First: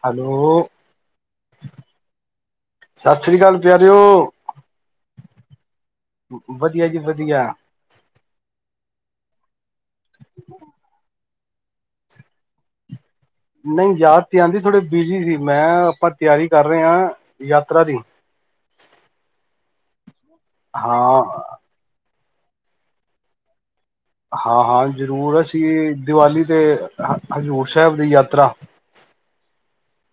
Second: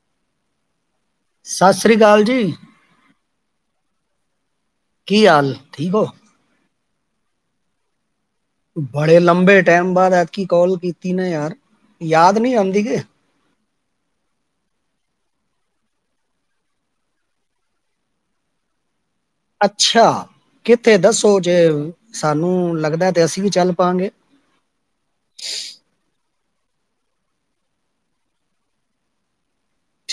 Hello ਸਤਿ ਸ੍ਰੀ ਅਕਾਲ ਜੀ ਸਤਿ ਸ਼੍ਰੀ ਅਕਾਲ ਪਿਆਰਿਓ ਕੀ ਹਾਲ ਠੀਕ ਹੋ ਵਧੀਆ ਜੀ ਵਧੀਆ ਬੜੇ ਲੰਬੇ ਟਾਈਮ ਬਾਅਦ ਐਤਕੀ ਕਾਲ ਕੀਤੀ ਨਾ ਯਾਰ ਯਾਦ ਨਹੀਂੀ ਆਉਂਦੀ ਕਿ ਨਹੀਂ ਯਾਰ ਤੇ ਆਦੀ ਥੋੜ੍ਹੀ ਬਿਜੀੀ ਸੀ ਮੈਂ ਆਪਾਂ ਤਿਆਰੀ ਕਰ ਰਹੇ ਹਾਂ ਯਾਤਰਾ ਦੀ ਅੱਛਾ ਕਿੱਥੇ ਹਾਂ ਦੱਸੋ ਜੇ ਸਾਨੂੰ ਲੱਗਦਾ ਤੇ ਅਸੀਂ ਵੀ ਚੱਲ ਪਾਂਗੇ ਹਾਂ ਹਾਂ ਜ਼ਰੂਰ ਅਸੀਂ ਦੀਵਾਲੀ ਤੇ ਹਜ਼ੂਰ ਸਾਹਿਬ ਦੀ ਯਾਤਰਾ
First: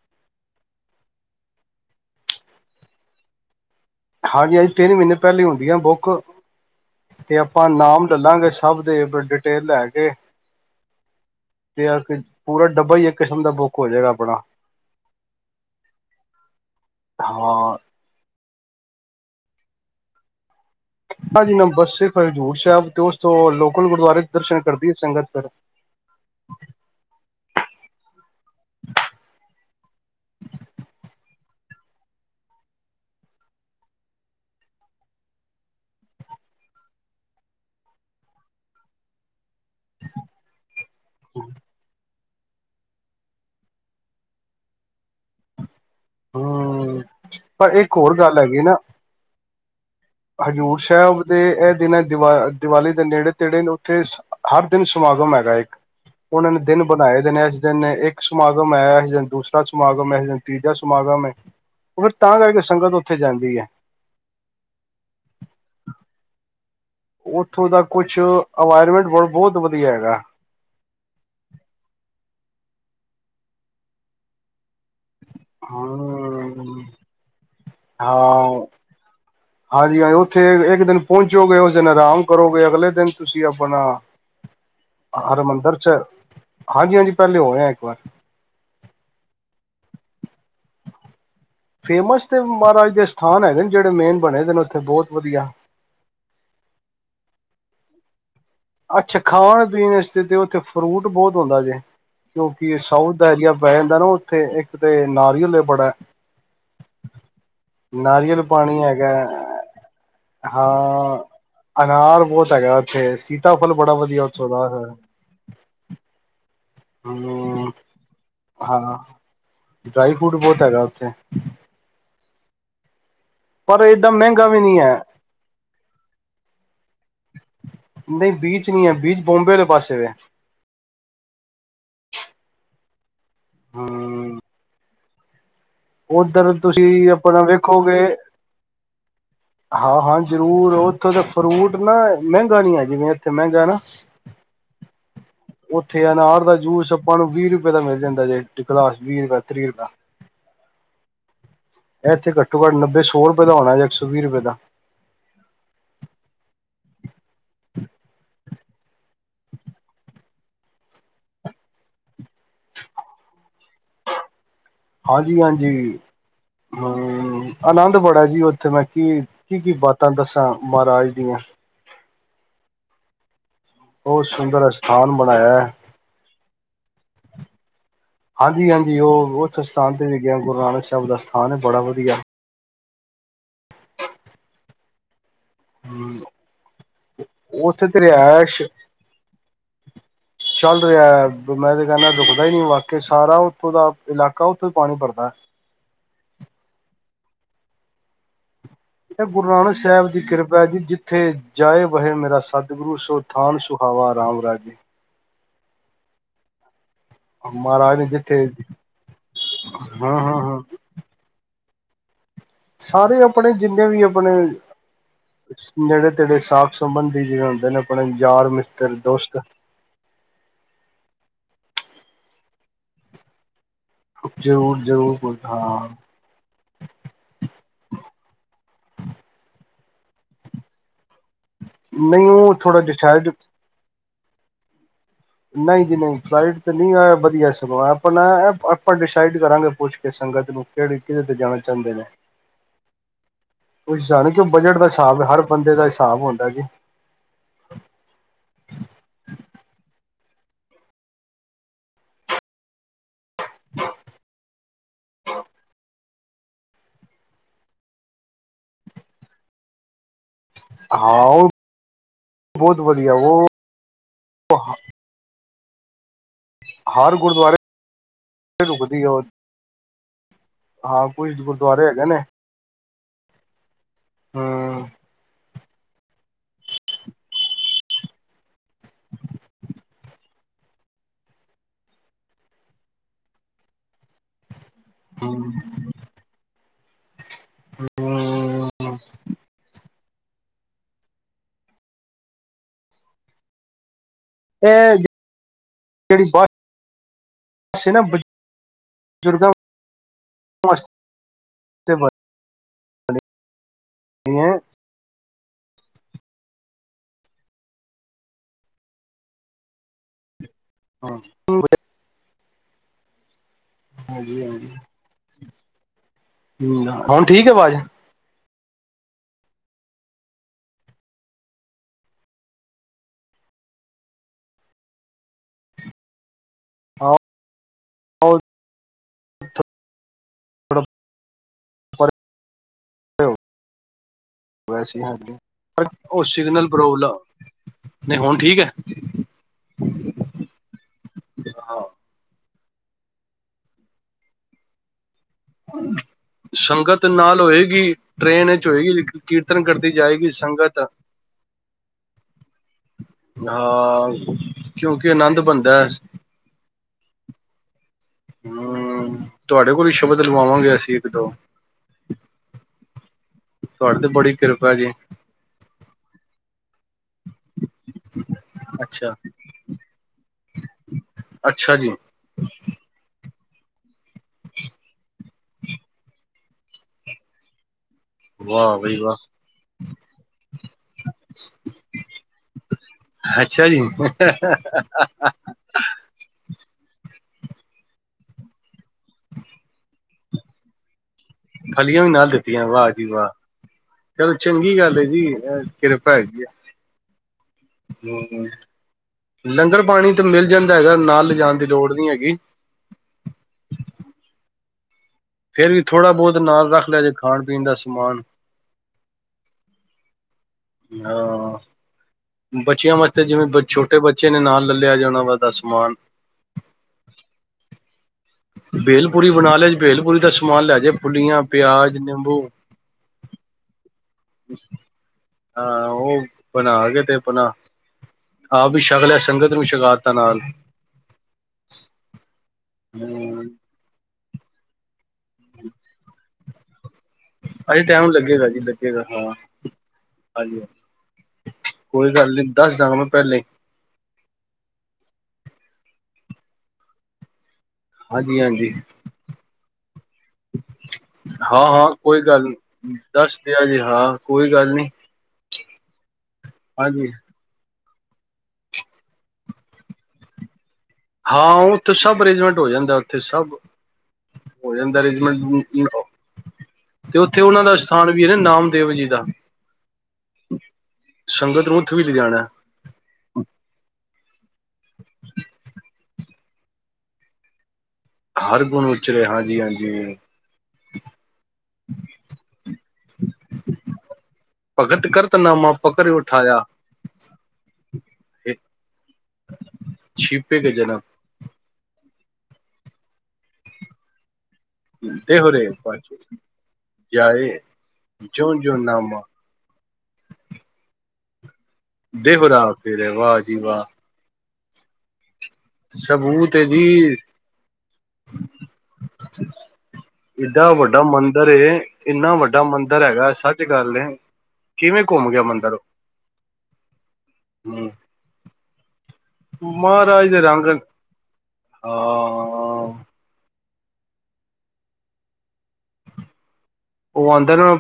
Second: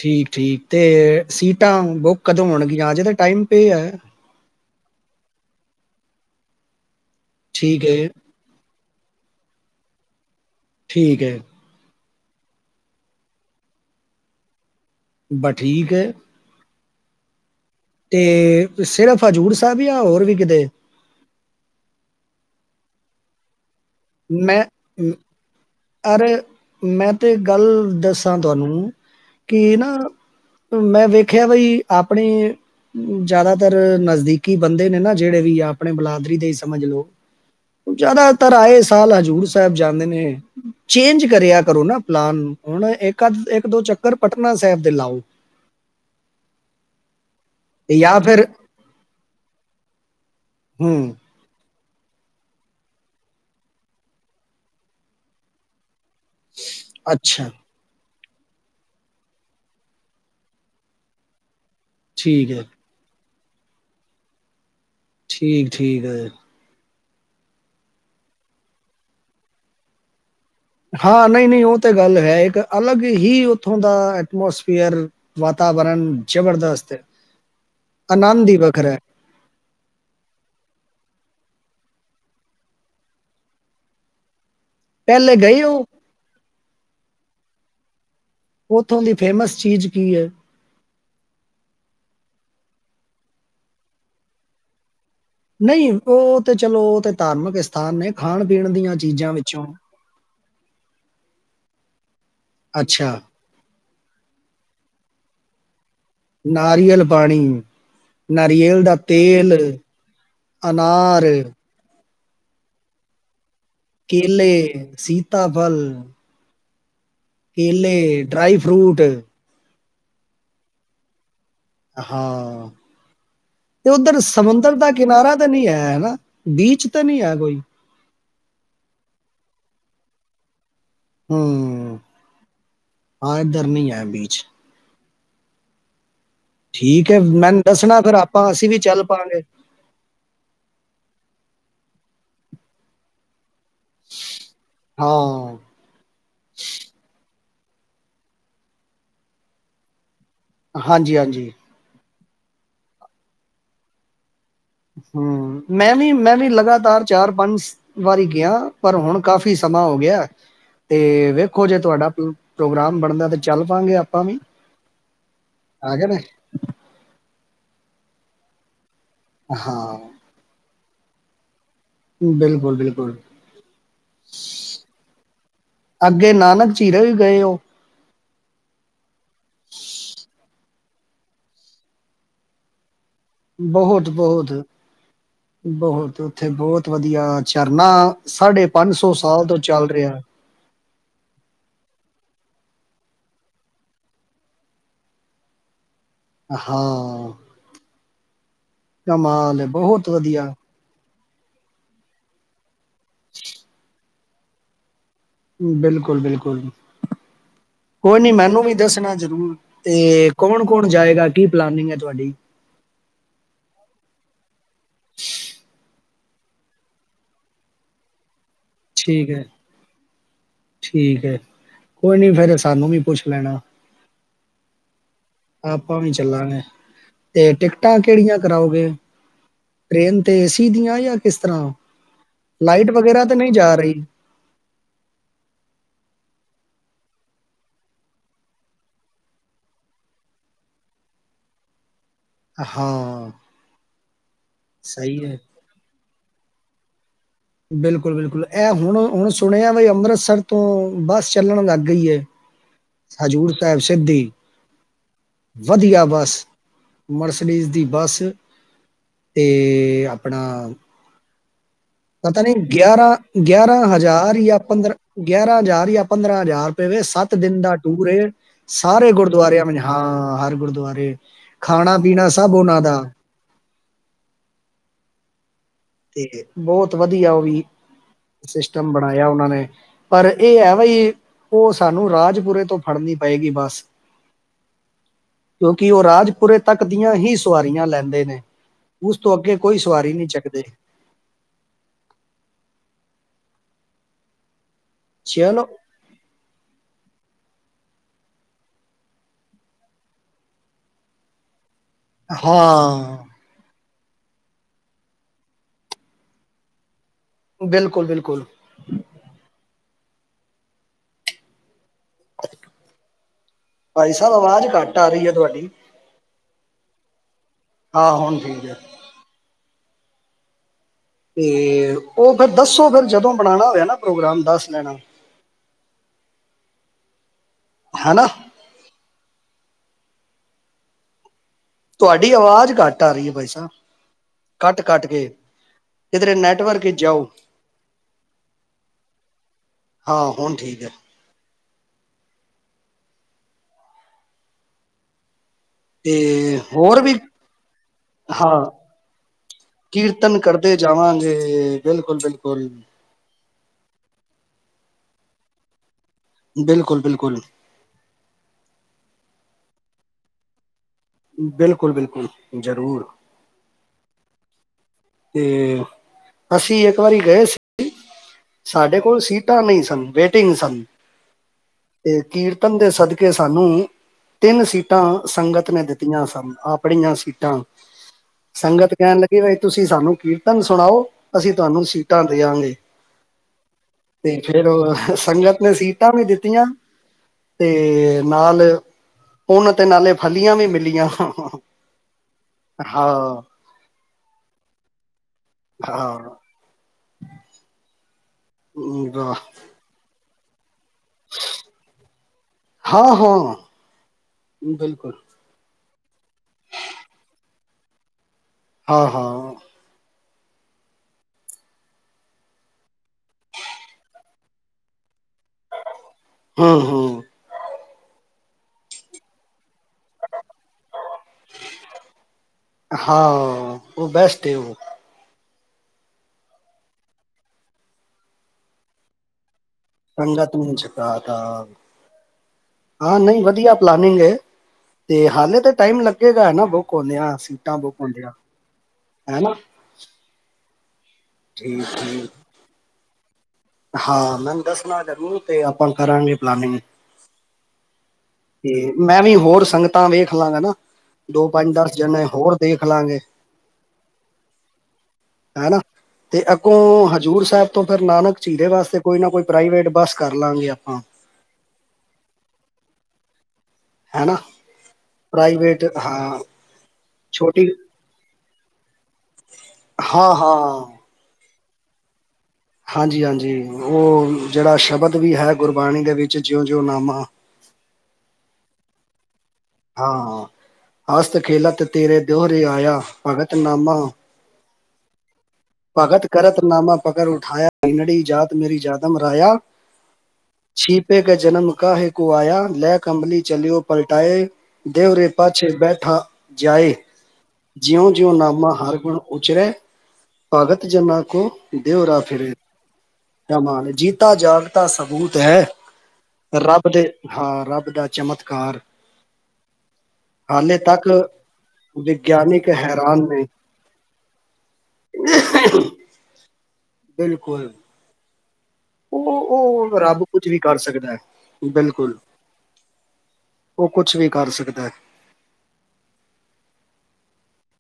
ਠੀਕ ਠੀਕ ਤੇ ਸੀਟਾਂ ਬੁੱਕ ਕਦੋਂ ਹੋਣਗੀਆਂ ਜਿਦਾ ਟਾਈਮ ਪੇ ਹੈ ਹਾਂਜੀ ਹਾਂਜੀ ਤਿੰਨ ਮਹੀਨੇ ਪਹਿਲੇਾਂ ਹੁੰਦੀ ਆ ਬੁੱਕ ਤੇ ਆਪਾਂ ਠੀਕ ਹੈ ਨਾਮ ਲਲਾਂਗੇ ਸਭ ਦੇ ਡਿਟੇਲ ਲੈ ਕੇ ਠੀਕ ਹੈ। ਤੇ ਪੂਰਾ ਡੱਬਾ ਹੀ ਇੱਕ ਕਿਸਮ ਦਾ ਬੁੱਕ ਹੋ ਜਾਏਗਾ ਆਪਣਾ ਬਸ ਠੀਕ ਹੇ। ਹਾਂ ਤੇ ਸਿਰਫ ਹਜ਼ੂੜ ਸਾਹਿਬ ਜਾਂ ਹੋਰ ਵੀ ਕਿਤੇ ਹਾਂਜੀ ਨੰਬਰ ਸੇਖ ਹਜ਼ੂਰ ਸਾਹਿਬ ਤੇ ਉਸ ਤੋਂ ਗੁਰਦੁਆਰੇ ਦਰਸ਼ਨ ਮੈਂ ਕਰਦੀ ਹੈ ਸੰਗਤ ਫਿਰ ਯਰੇ ਮੈਂ ਤੇ ਗੱਲ ਦੱਸਾਂ ਤੁਹਾਨੂੰ ਕਿ ਨਾ ਮੈਂ ਵੇਖਿਆ ਬਈ ਆਪਣੇ ਜਿਆਦਾਤਰ ਨਜ਼ਦੀਕੀ ਬੰਦੇ ਨੇ ਨਾ ਜਿਹੜੇ ਵੀ ਆ ਆਪਣੇ ਬਲਾਦਰੀ ਦੇ ਹੀ ਸਮਝ ਲੋਓ ਜਿਆਦਾਤਰ ਆਏ ਸਾਹ ਹਜ਼ੂਰ ਸਾਹਿਬ ਜਾਂਦੇ ਨੇ ਚੇਂਜ ਕਰਿਆ ਕਰੋ ਨਾ ਪਲਾਨ ਹੁਣ ਇੱਕ ਅੱ ਇੱਕ ਦੋ ਚੱਕਰ ਪਟਨਾ ਸਾਹਿਬ ਦੇ ਲਾਓ ਹੂ ਪਰ ਇੱਕ ਹੋਰ ਜਾਂ ਗੱਲ ਫਿਰ ਹੈਗੀ ਨਾ ਹਜ਼ੂਰ ਹੂੰ, ਸਾਹਿਬ ਦੇ ਦਿਨ ਦੀਵ ਦੀਵਾਲੀ ਦੇ ਨੇੜੇ ਤੇੜੇ ਨੇ ਉੱਥੇ ਹਰ ਦਿਨ ਸਮਾਗਮ ਹੈਗਾ ਇੱਕ ਉਹਨਾਂ ਨੇ ਦਿਨ ਬਣਾਏ ਦੇ ਨੇ ਅੱਛਾ ਇਸ ਦਿਨ ਇੱਕ ਸਮਾਗਮ ਹੈ। ਇਸ ਦਿਨ ਦੂਸਰਾ ਸਮਾਗਮ ਹੈ। ਇਸ ਦਿਨ ਤੀਜਾ ਸਮਾਗਮ ਹੈ। ਉਹ ਫਿਰ ਤਾਂ ਠੀਕ ਕਰਕੇ ਹੈ, ਸੰਗਤ ਉੱਥੇ ਜਾਂਦੀ ਵਧੀਆ ਠੀਕ ਠੀਕ ਆ ਉੱਥੋਂ ਦਾ ਕੁਛ ਇਨਵਾਇਰਮੈਂਟ ਬ ਬਹੁਤ ਵਧੀਆ ਹੈਗਾ। ਹਾਂ, ਨਹੀਂ-ਨਹੀਂ ਉਹ ਤੇ ਗੱਲ ਹੈ ਇੱਕ ਅਲੱਗ ਹੀ ਉੱਥੋਂ ਦਾ ਐਟਮੋਸ ਹ ਹੈ। ਹਾਂ ਆਨੰਦ ਹੀ ਵੱਖਰਾ ਹੈ ਹਾਂਜੀ ਹਾਂਜੀ ਉੱਥੇ ਇੱਕ ਦਿਨ ਪਹੁੰਚੋਗੇਏ ਦਿਨ ਆਰਾਮ ਕਰੋਗੇ ਅਗਲੇ ਦਿਨ ਤੁਸੀਂ ਆਪਣਾ ਪਹਿਲੇ ਗਏ ਹਰਮਦਰ ਹੋ ਚ ਹਾਂਜੀ ਹਾਂਜੀ ਪਹਿਲੇ ਹੋਏ ਆ ਇੱਕ ਵਾਰ ਉੱਥੋਂ ਦੀ ਫੇਮਸ ਚੀਜ਼ ਕੀ ਹੈ। ਫੇਮਸ ਤੇ ਮਹਾਰਾਜ ਦੇ ਅਸਥਾਨ ਹੈਗੇ ਨੇ ਜਿਹੜੇ ਮੇਨ ਬਣੇ ਦੇ ਉੱਥੇ ਬਹੁਤ ਵਧੀਆ ਨਹੀਂ ਉਹ ਤੇ ਚਲੋ ਉਹ ਤੇ ਧਾਰਮਿਕ ਸਥਾਨ ਨੇ ਖਾਣ ਪੀਣ ਦੀਆਂ ਅੱਛਾ ਚੀਜ਼ਾਂ ਖਾਣ ਵਿੱਚੋਂ ਪੀਣ ਤੇ ਥੇ ਫਰੂਟ ਬਹੁਤ ਹੁੰਦਾ ਜੇ ਕਿਉਂਕਿ ਇਹ ਸਾਊਥ ਅੱਛਾ ਦਾ ਐਰੀਆ ਪੈਲ ਦਾ ਨਾ ਉੱਥੇ ਇੱਕ ਤੇ ਨਾਰੀਅਲ ਬੜਾ ਨਾਰੀਅਲ ਪਾਣੀ ਨਾਰੀਅਲ ਪਾਣੀ ਦਾ ਹੈਗਾ ਤੇਲ ਹਾਂ ਅਨਾਰ ਅਨਾਰ ਬਹੁਤ ਹੈਗਾ ਉੱਥੇ ਸੀਤਾਫਲ ਬੜਾ ਵਧੀਆ ਉੱਥੋਂ ਕੇਲੇ ਦਾ ਸੀਤਾਬਲ ਹਮ ਕੇਲੇ ਡਰਾਈ ਹਾਂ ਫਰੂਟ ਡਰਾਈ ਫਰੂਟ ਬਹੁਤ ਹੈਗਾ ਉੱਥੇ ਹਾਂ ਪਰ ਤੇ ਏਡਾ ਉੱਧਰ ਮਹਿੰਗਾ ਵੀ ਸਮੁੰਦਰ ਨਹੀਂ ਦਾ ਹੈ ਕਿਨਾਰਾ ਤਾਂ ਨਹੀਂ ਹੈ ਨਾ ਬੀਚ ਤਾਂ ਨਹੀਂ ਹੈ ਕੋਈ ਨਹੀਂ ਬੀਚ ਨਹੀਂ ਹੈ ਬੀਚ ਬੋਂਬੇ ਵਾਲੇ ਪਾਸੇ ਵੇ ਹਮ ਆ ਇਧਰ ਨਹੀਂ ਆਏ ਹਮ ਬੀਚ ਉੱਧਰ ਤੁਸੀਂ ਠੀਕ ਹੈ ਆਪਣਾ ਮੈਨੂੰ ਵੇਖੋਗੇ ਦੱਸਣਾ ਫਿਰ ਆਪਾਂ ਅਸੀਂ ਵੀ ਚੱਲ ਪਾਂਗੇ ਹਾਂ ਹਾਂ ਜ਼ਰੂਰ ਉੱਥੋਂ ਤਾਂ ਫਰੂਟ ਨਾ ਮਹਿੰਗਾ ਨਹੀਂ ਹੈ ਜਿਵੇਂ ਇੱਥੇ ਮਹਿੰਗਾ ਨਾ ਹਾਂ ਉੱਥੇ ਆ ਅਨਾਰ ਦਾ ਜੂਸ ਆਪਾਂ ਨੂੰ ਵੀਹ ਰੁਪਏ [unintelligible] ਹਾਂਜੀ ਹਾਂਜੀ ਇਹ ਇਥੇੱਟੋ ਘੱਟ ਨੱਬ ਸੌ ਰੁਪਏ ਹੋਣਾ ਜਾਂ ਇੱਕ ਸੌ ਵੀਹ ਰੁਪਏ ਦਾ ਹਮ ਮੈਂ ਵੀ ਮੈਂ ਵੀ ਲਗਾਤਾਰ ਚਾਰ ਪੰਜ ਵਾਰੀ ਗਿਆ ਪਰ ਹੁਣ ਕਾਫ਼ੀ ਸਮਾਂ ਹੋ ਗਿਆ ਤੇ ਵੇਖੋ ਜੇ ਤੁਹਾਡਾ ਪ੍ਰੋਗਰਾਮ ਬਣਦਾ ਤੇ ਚੱਲ ਪਾਂਗੇ ਆਪਾਂ ਵੀ ਹਾਂਜੀ ਆ ਹਾਂਜੀ ਗਏ ਨੇ ਅ ਆਨੰਦ ਬੜਾ ਜੀ ਉੱਥੇ ਮੈਂ ਕੀ ਕੀ ਕੀ ਹਾਂ ਬਾਤਾਂ ਦੱਸਾਂ ਮਹਾਰਾਜ ਦੀਆਂ ਬਿਲਕੁਲ ਬਿਲਕੁਲ ਬਹੁਤ ਸੁੰਦਰ ਅਸਥਾਨ ਬਣਾਇਆ ਹੈ ਅੱਗੇ ਨਾਨਕ ਚੀਰੇ ਵੀ ਗਏ ਉਹ ਹਾਂਜੀ ਹਾਂਜੀ ਉਹ ਉਸ ਸਥਾਨ ਤੇ ਵੀ ਗਿਆ ਗੁਰੂ ਨਾਨਕ ਸਾਹਿਬ ਦਾ ਸਥਾਨ ਹੈ ਬੜਾ ਵਧੀਆ ਬਹੁਤ ਬਹੁਤ ਬਹੁਤ ਹਮ ਉਓਥੇ ਬਹੁਤ ਵਧੀਆ ਉੱਥੇ ਝਰਨਾ ਤੇ ਰਿਹਾਇਸ਼ ਸਾਢੇ ਪੰਜ ਸੌ ਸਾਲ ਤੋਂ ਚੱਲ ਰਿਹਾ ਪਤਾ ਹੀ ਨੀ ਵਾਕਈ ਸਾਰਾ ਉਥੋਂ ਦਾ ਇਲਾਕਾ ਉਥੋਂ ਪਾਣੀ ਭਰਦਾ ਹੈ ਹਾਂ ਇਹ ਗੁਰੂ ਕਮਾਲ ਹੈ ਨਾਨਕ ਸਾਹਿਬ ਬਹੁਤ ਦੀ ਵਧੀਆ ਕਿਰਪਾ ਜੀ ਜਿੱਥ ਉੱਥੇ ਜਾਏ ਬਹੇ ਮੇਰਾ ਸਾਧ [unintelligible] ਸੋ ਥਾਨ ਸੁਹਾਵਾ ਰਾਮ- ਰਾਜ। ਬਿਲਕੁਲ -ਬਿਲਕੁਲ। ਮਹਾਰਾਜ ਨੇ ਕੋਈ ਨੀ ਜਿੱਥੇ ਮੈਨੂੰ ਵੀ ਦੱਸਣਾ ਜ਼ਰੂਰ, ਹਾਂ ਤੇ ਹਾਂ ਹਾਂ ਕੌਣ ਕੌਣ ਜਾਏਗਾ ਕੀ ਪਲਾਨਿੰਗ ਹੈ? ਤੁਹਾਡੀ ਸਾਰੇ ਆਪਣੇ ਜਿੰਨੇ ਵੀ ਆਪਣੇ, ਨੇੜੇ-ਤੇੜੇ ਸਾਖ-ਸੰਬੰਧੀ ਜਿਹੜੇ ਹੁੰਦੇ ਨੇ ਆਪਣੇ ਯਾਰ-ਮਿਤ ਠੀਕ ਹੈ। ਠੀਕ ਹੈ ਕੋਈ ਨੀ ਫੇਰ ਸਾਨੂੰ ਵੀ ਪੁੱਛ ਲੈਣਾ ਜਰੂਰ-ਜਰੂਰ। ਆਪਾਂ ਵੀ ਚੱਲਾਂਗੇ, ਤੇ ਟਿਕਟਾਂ ਕੇੜੀਆਂ ਕਰਾਓਗੇ। ਟ੍ਰਰੇਨ ਤੇ ਏਸੀ ਦੀਆਂ ਯਾਂ ਕਿਸ ਤਰ੍ਹਾਂ? ਨਹੀਂ ਉਹ ਥੋੜਾ ਫਲਾਈਟ ਵਗੈਰਾ ਡਿਸਾਈਡ ਤੇ ਨਹੀਂ ਜਾ ਰਹੀ। ਨਹੀਂ ਜੀ ਨਹੀਂ, ਫਲਾਈਟ ਤੇ ਨਹੀਂ ਐ ਵਧੀਆ ਸਗੋਂ, ਆਪਾਂ ਨਾ ਏ ਆਪਾਂ ਡਿਸਾਈਡ ਕਰਾਂਗੇ ਪੁੱਛ ਕੇ ਸੰਗਤ ਨੂੰ, ਕਿਹੜੇ ਕਿਹਦੇ ਤੇ ਜਾਣਾ ਚਾਹੁੰਦੇ ਨੇ। ਹਾਂ ਪੁੱਛਦਾ ਨੇ ਕਿਉਕਿ ਬਜਟ ਦਾ ਹਿਸਾਬ ਸਹੀ ਹੈ ਹਰ ਬੰਦੇ ਦਾ ਹਿਸਾਬ ਹੁੰਦਾ ਏ ਜੀ। ਬਿਲਕੁਲ-ਬਿਲਕੁਲ, ਇਹ ਹੁਣ-ਹੁਣ ਸੁਣਿਆ, ਬਈ ਅੰਮ੍ਰਿਤਸਰ ਤੋਂ ਬੱਸ ਚੱਲਣ ਲੱਗ ਗਈ ਐ। ਹਜ਼ੂਰ ਸਾਹਿਬ ਸਿੱਧੀ, ਵਧੀਆ ਬਸ। ਮਰਸਡੀਜ਼ ਦੀ ਬੱਸ, ਤੇ ਆਪਣਾ ਹਾਂ ਉਹ ਪਤਾ ਨਹੀਂ, ਬਹੁਤ ਵਧੀਆ ਉਹ ਗਿਆਰਾਂ-ਗਿਆਰਾਂ ਹਜ਼ਾਰ ਯਾਂ ਪੰਦਰਾਂ ਗਿਆਰਾਂ ਹਜ਼ਾਰ ਜਾਂ ਪੰਦਰਾਂ ਹਜਾਰ ਰੁਪਏ ਵੇ ਹਰ ਸੱਤ ਦਿਨ ਗੁਰਦੁਆਰੇ ਦਾ ਟੂਰ ਏ, ਰੁਕਦੀ ਆ ਸਾਰੇ ਉਹ ਗੁਰਦੁਆਰਿਆਂ ਮੇ ਹਾਂ। ਹਰ ਹਾਂ ਗੁਰਦੁਆਰੇ ਕੁਛ ਗੁਰਦੁਆਰੇ ਹੈਗੇ ਖਾਣਾ-ਪੀਣਾ ਸਭ ਉਹਨਾਂ ਦਾ। ਹੰਮ। ਤੇ ਬਹੁਤ ਵਧੀਆ ਉਹ ਵੀ, ਸਿਸਟਮ ਬਣਾਇਆ ਉਹਨਾਂ ਨੇ, ਪਰ ਇਹ ਹੈ ਬਈ ਉਹ ਸਾਨੂੰ ਰਾਜਪੁਰੇ ਤੋਂ ਫੜਨੀ ਪਏਗੀ ਬੱਸ। ਹੂੰ ਕਿਉਂਕਿ ਉਹ ਰਾਜਪੁਰੇ ਤੱਕ ਦੀਆਂ ਹੀ ਸਵਾਰੀਆਂ ਲੈਂਦੇ ਨੇ, ਉਸ ਤੋਂ ਅੱਗੇ ਕੋਈ ਸਵਾਰੀ ਨਹੀਂ ਚੱਕਦੇ। ਇਹ ਚਲੋ ਜਿ-ਜਿਹੜੀ ਬੱਸ ਵੈਸੇ ਨਾ ਬਜ਼ੁਰਗਾਂ ਵਾਸਤੇ ਵਧੀਆ ਏ। ਹਾਂ। ਹਾਂ। [inaudible] ਬਿਲਕੁਲ-ਬਿਲਕੁਲ। ਹਾਂ, [unintelligible] [unintelligible] ਭਾਈ ਸਾਹਿਬ, ਆਵਾਜ਼ ਘੱਟ ਆ ਰਹੀ ਹੈ ਤੁਹਾਡੀ। ਹੰਮ ਹੁਣ ਠੀਕ ਹੈ ਆਵਾਜ਼ ਹਾਂ, ਹੁਣ ਠੀਕ ਏ। ਤੇ ਉਹ ਫਿਰ ਦੱਸੋ ਫਿਰ ਜਦੋਂ ਬਣਾਉਣਾ ਹੋਇਆ ਨਾ ਪ੍ਰੋਗਰਾਮ ਦੱਸ ਦੇਣਾ। ਹਾਂ ਹੈਨਾ। ਉਹ [unintelligible] ਪਰ ਹੋ ਤੁਹਾਡੀ ਆਵਾਜ਼ ਘੱਟ ਆ ਰਹੀ ਹੈ ਭਾਈ ਸਾਬ ਗਿਆ ਸੀ ਕੱਟ-ਕੱਟ ਕੇ ਹਾਂਜੀ ਉਹ ਕਿਧਰੇ ਸਿਗਨਲ ਨੈਟਵਰਕ ਏਚ ਪ੍ਰੋਬਲਮ ਜਾਓ, ਨਹੀਂ ਹੁਣ ਠੀਕ ਹੈ ਹਾਂ ਹੁਣ ਠੀਕ ਹੈ। ਹਾਂ। ਤੇ ਹੋਰ ਸੰਗਤ ਵੀ ਨਾਲ ਹੋਏਗੀ ਹਾਂ ਟ੍ਰੇਨ ਚ ਹੋਏਗੀ ਕੀਰਤਨ ਕਰਦੀ ਜਾਏਗੀ ਕੀਰਤਨ ਕਰਦੇ ਸੰਗਤ‌ ਜਾਵਾਂਗੇ ਬਿਲਕੁਲ ਬਿਲਕੁਲ ਹਾਂ। ਕਿਉਂਕਿ ਆਨੰਦ ਬਣਦਾ। ਬਿਲਕੁਲ-ਬਿਲਕੁਲ। ਹੂੰ, ਤੁਵਾਡੇ ਕੋਲ ਈ ਸ਼ਬਦ ਲਵਾਵਾਂਗੇ ਅਸੀਂ। ਦੋ ਬਿਲਕੁਲ-ਬਿਲਕੁਲ, ਜ਼ਰੂਰ। ਤੁਹਾਡੇ ਤੇ ਬੜੀ ਕਿਰਪਾ ਜੀ। ਤੇ ਅਸੀਂ ਏਕ ਵਾਰੀ ਗਏ ਸੀ। ਸਾਡੇ ਅੱਛਾ। ਕੋਲ ਸੀਟਾਂ ਨਹੀਂ ਸਨ ਵੇਟਿੰਗ ਸਨ, ਅੱਛਾ ਜੀ, ਤੇ ਕੀਰਤਨ ਦੇ ਸਦਕੇ ਸਾਨੂੰ ਤਿੰਨ ਸੀਟਾਂ ਸੰਗਤ ਨੇ ਦਿੱਤੀਆਂ ਸਨ, ਆਪਣੀਆਂ ਸੀਟਾਂ। ਵਾਹ ਸੰਗਤ ਬਈ ਵਾਹ, ਕੈਣ ਲੱਗੀ ਬਈ ਤੁਸੀਂ ਸਾਨੂੰ ਕੀਰਤਨ ਸੁਣਾਓ ਅਸੀਂ ਤੂਵਾਨੂੰ ਸੀਟਾਂ ਦੇਆਂਗੇਂ। ਅੱਛਾ ਜੀ, ਤੇ ਫੇਰ ਸੰਗਤ ਨੇ ਸੀਟਾਂ ਵੀ ਦਿੱਤੀਆਂ। ਤੇ ਨਾਲ ਪੂਨ ਤੇ ਨਾਲੇ ਫਲੀਆਂ ਵੀ ਮਿਲੀਆਂ। ਫਲੀਆਂ ਵੀ ਨਾਲ ਦਿੱਤੀਆਂ ਵਾਹ ਜੀ ਵਾਹ, ਹਾਂ ਚਲੋ ਚੰਗੀ ਗੱਲ ਏ ਜੀ। ਬਸ ਕਿਰਪਾ ਹਮ, ਹੈਗੀ ਐਂ। ਹੂੰ। ਹੂੰ, ਵਾਹ। ਲੰਗਰ ਪਾਣੀ ਤੇ ਮਿਲ ਜਾਣ ਹੈਗਾ ਨਾਲ ਲੇਜਾਣ ਦੀ ਲੋੜ ਨੀ ਹੈਗੀ। ਹਾਂ ਹਾਂ ਬਿਲਕੁਲ। ਥੋੜ੍ਹਾ ਬੌਤ ਨਾਲ ਰੱਖ ਲਿਆ ਜੇ ਖਾਣ-ਪੀਣ ਦਾ ਸਮਾਨ। ਹਾਂ ਹਾਂ। ਹਾਂ, ਬੱਚਿਆਂ ਵਾਸਤੇ ਜਿਵੇਂ ਛੋਟੇ ਬੱਚੇ ਨੇ ਨਾਲ ਲਲਿਆ ਜੇ ਔਣਾ ਵਾਸ ਹੂੰ-ਹੂੰ ਬੇਲਪੂਰੀ ਬਣਾ ਲਿਆ ਜ ਬੇਲਪੂਰੀ ਦਾ ਸ਼ ਸਮਾਨ ਲੈ ਜੇ ਫੁਲੀਆਂ, ਪਿਆਜ, ਨਿੰਬੂ। ਔ ਬੈਸਟ ਹੈ ਓਹ। ਹਾਂ ਓਹ ਬਣਾ ਕੇ ਤੇ ਅਪਣਾ ਆਪ ਵੀ ਛਕ ਲਿਆ ਸੰਗਤ ਨੂੰ ਛਕਾ ਤਾ ਨਾਲ। ਸੰਗਤ ਨੂੰ ਵੀ ਛੱਕਾ ਤਾਂ। ਹਾਂ ਨਹੀਂ ਹੂੰ ਵਧੀਆ ਪਲਾਨਿੰ ਗੇਂ। ਤੇ ਹਾਲੇ ਤੇ ਟਾਈਮ ਲੱਗੇਗਾ ਨਾ ਬੁੱਕ ਹੋਦਆਂ ਸੀਟਾਂ ਹਾਂਜੀ ਬੁੱਕ ਟਾਈਮ ਹੋੰਦਆਂ। ਲੱਗੇਗਾ ਜੀ ਲੱਗੇਗਾ ਹਾਂ, ਹਾਂਜੀ ਹਾਂਜ ਠੀਕ ਕੋਈ ਠੀਕ ਗੱਲ ਨਹੀਂ ਦੱਸ ਦਾ ਗਾ ਮੈਂ ਪਹਿਲੇ ਈ ਹਾਂ, ਮੈਨੂੰ ਦੱਸਣਾ ਜ਼ਰੂਰ ਤੇ ਆਪਾਂ ਕਰਾਂਗੇ ਪਲਾਨਿੰਗ ਹਾਂਜੀ ਹਾਂਜੀ ਤੇ ਮੈਂ ਵੀ ਹੋਰ ਸੰਗਤਾਂ ਵੇਖ ਲਾਂਗਾ ਨਾ ਦੋ, ਹਾਂ ਪੰਜ, ਹਾਂ ਦਸ ਕੋਈ ਜਣੇ ਗੱਲ ਹੋਰ ਦੇਖ ਨੀ ਲਾਂਗੇ। ਦੱਸ ਦਿਆ ਜੇ ਹਾਂ ਕੋਈ ਗੱਲ ਨੀ ਹੈਨਾ। ਤੇ ਅੱਗੋ ਹਾਂਜੀ ਹਜ਼ੂਰ ਸਾਹਿਬ ਤੋਂ ਫਿਰ ਨਾਨਕ ਝੀਰੇ ਵਾਸਤੇ ਕੋਈ ਨਾ ਕੋਈ ਪ੍ਰਾਈਵੇਟ ਬੱਸ ਕਰ ਲਾਂਗੇ ਆਪਾਂ। ਹਾਂ ਉੱਥੇ ਸਭ ਅਰੇਂਜਮੈਂਟ ਹੋ ਜਾਂਦਾ ਉੱਥੇ ਸਭ ਹੈਨਾ, ਹੋ ਜਾਂਦਾ ਪ੍ਰਾਈਵੇਟ ਅਰੇਂਜਮੈਂਟ ਹਾਂ। ਤੇ ਉੱਥੇ ਉਹਨਾ ਛੋਟੀ ਦਾ ਸਥਾਨ ਵੀ ਹੈ ਨਾ ਨਾਮ ਦੇਵ ਜੀ ਹਾਂ ਹਾਂ ਸੰਗਤ ਉੱਥ ਵੀ ਲੇ ਜਾਣਾ ੳਥੇ ਵੀ ਹੈ ਗੁਰਬਾਣੀ ਦੇ ਵਿੱਚ ਜਿਉਂ ਜਿਉਂ ਨਾਮਾ ਹਰ ਗੁਣ ਉਚਰੇ, ਹਾ ਹਾਂ ਹਾਂ ਹਸਤ ਖੇਲਾ ਤੇ ਤੇਰੇ ਦਿਓਹਰੇ ਆਇਆ ਭਗਤਨਾਮਾ ਭਗਤ ਕਰ ਭਗਤ ਕਰਤਨਾਮਾ ਪਕੜ ਉਠਾਇਆ ਨੜੀ ਜਾਤ ਮੇਰੀ ਜਾਦਮ ਰਾਆ ਛਿਪੇ ਕੇ ਜਨਮ ਛੀਪੇ ਕ ਜਨਮ ਕਾਹੈ ਕੋ ਆਇਆ ਲੈ ਕੰਬਲੀ ਚਲਿਓ ਪਲਟਾਏ ਦੇਵਰੇ ਪਾਛੇ ਬੈਠਾ ਜਾਏ ਜਾਏ ਜਿਉਂ ਜਿਉਂ ਜਿਉ ਨਾਮਾ ਜਿਉ ਹਰਗੁਣ ਉਚਰੇ ਜਮਾ ਕੋ ਦਿਓ ਰਾ ਫਿਰੇ ਦੇਹੁਰਾ ਫੇਰੇ ਵਾਹ ਜੀ ਵਾਹ ਮਨ ਜੀਤਾ ਜਾਵੇ ਤਾਂ ਸਬੂਤ ਹੈ ਸਬੂਤ ਏ ਜੀ, ਰੱਬ ਦੇ ਹਾਂ ਰੱਬ ਦਾ ਚਮਤਕਾਰ ਏਡਾ ਹਾਲੇ ਵੱਡਾ ਤੱਕ ਮੰਦਿਰ ਏ, ਏਨਾ ਵੱਡਾ ਵਿਗਿਆਨਿਕ ਮੰਦਿਰ ਹੈਰਾਨ ਹੈਗਾ। ਨੇ ਸੱਚ ਗੱਲ ਏ, ਕਿਵੇਂ ਘੁਮ ਗਿਆ ਮੰਦਰ ਬਿਲਕੁਲ ਉਹ ਉਹ ਰੱਬ ਮਹਾਰਾਜ ਦੇ ਕੁਝ ਵੀ ਰੰਗ ਕਰ ਹਾਂ, ਸਕਦਾ ਹੈ। ਬਿਲਕੁਲ ਉਹ ਕੁਛ ਵੀ ਕਰ ਸਕਦਾ ਹੈ। ਉਹ ਆਉਂਦਾ ਨਾ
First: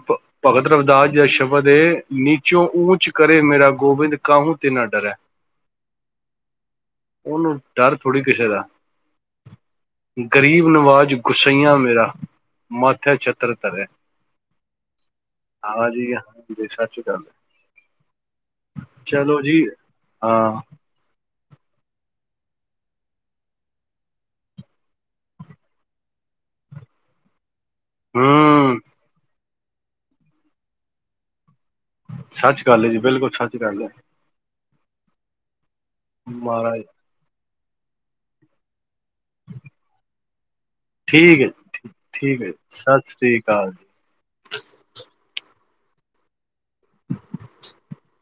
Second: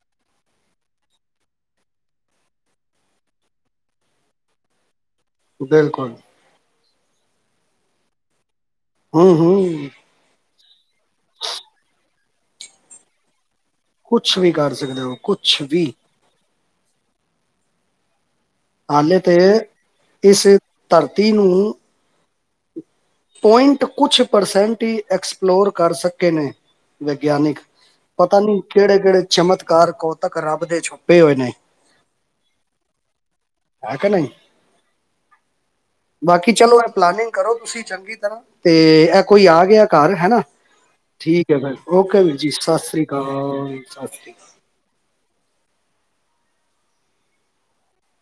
ਭਗਤ ਰਵੀਦਾਸ ਜੀ ਦਾ ਸ਼ਬਦ, ਨੀਚੋਂ ਊਚ ਕਰੇ ਮੇਰਾ ਗੋਬਿੰਦ, ਕਾਹੂੰ ਤੇ ਨਾ ਡਰੈ। ਬਿਲਕੁਲ। ਉਹਨੂੰ ਡਰ ਥੋੜ੍ਹੀ ਕਿਸੇ ਦਾ। ਹੂੰ ਹੂੰ। ਨਵਾਜ਼ ਗੁੱਸਈਆਂ ਮੇਰਾ ਮਾਥੇ ਛੱਤਰ ਕੁਛ ਵੀ ਕਰ ਸਕਦੇ ਓ, ਕੁਛ ਵੀ? ਹਾਂਜੀ ਜੀ ਹਾਂਜੀ ਸਤਿ ਸ਼੍ਰੀ ਅਕਾਲ। ਹੇ ਤੇ ਚਲੋ ਇਸ ਧਰਤੀ ਤੀਨੂੰ [inaudible] ਪੁਆਇੰਟ ਕੁਛ ਪਰਸੈਂਟ ਹੀ ਐਕਸਪਲੋਰ ਕਰ ਸਕੇ ਨੇ, ਵਿਗਿਆਨਿਕ। ਪਤਾ ਨੀ ਹੂੰ, ਕਿਹੜੇ -ਕਿਹੜੇ ਚਮਤਕਾਰ, ਕੌਤਕ, ਰੱਬ ਦੇ ਛੁਪੇ ਹੋਏ ਨੇ। ਸੱਚ ਗੱਲ ਹੈ ਜੀ, ਬਿਲਕੁਲ ਸੱਚ ਗੱਲ ਹੈ। ਕਿ ਨਹੀਂ ਬਾਕੀ ਚਲੋ ਇਹ ਪਲਾਨਿੰਗ ਕਰੋ। ਤੁਸੀਂ ਚੰਗੀ ਤਰ੍ਹਾਂ ਤੇ ਇਹ ਕੋਈ ਆ ਗਿਆ ਘਰ ਹਨਾ ਠੀਕ ਹੈ ਫੇਰ, ਓਕੇ ਵੀਰ ਜੀ ਸਤਿ ਸ੍ਰੀ ਅਕਾਲ ਸਤਿ ਸ਼੍ਰੀ ਅਕਾਲ। [unintelligible]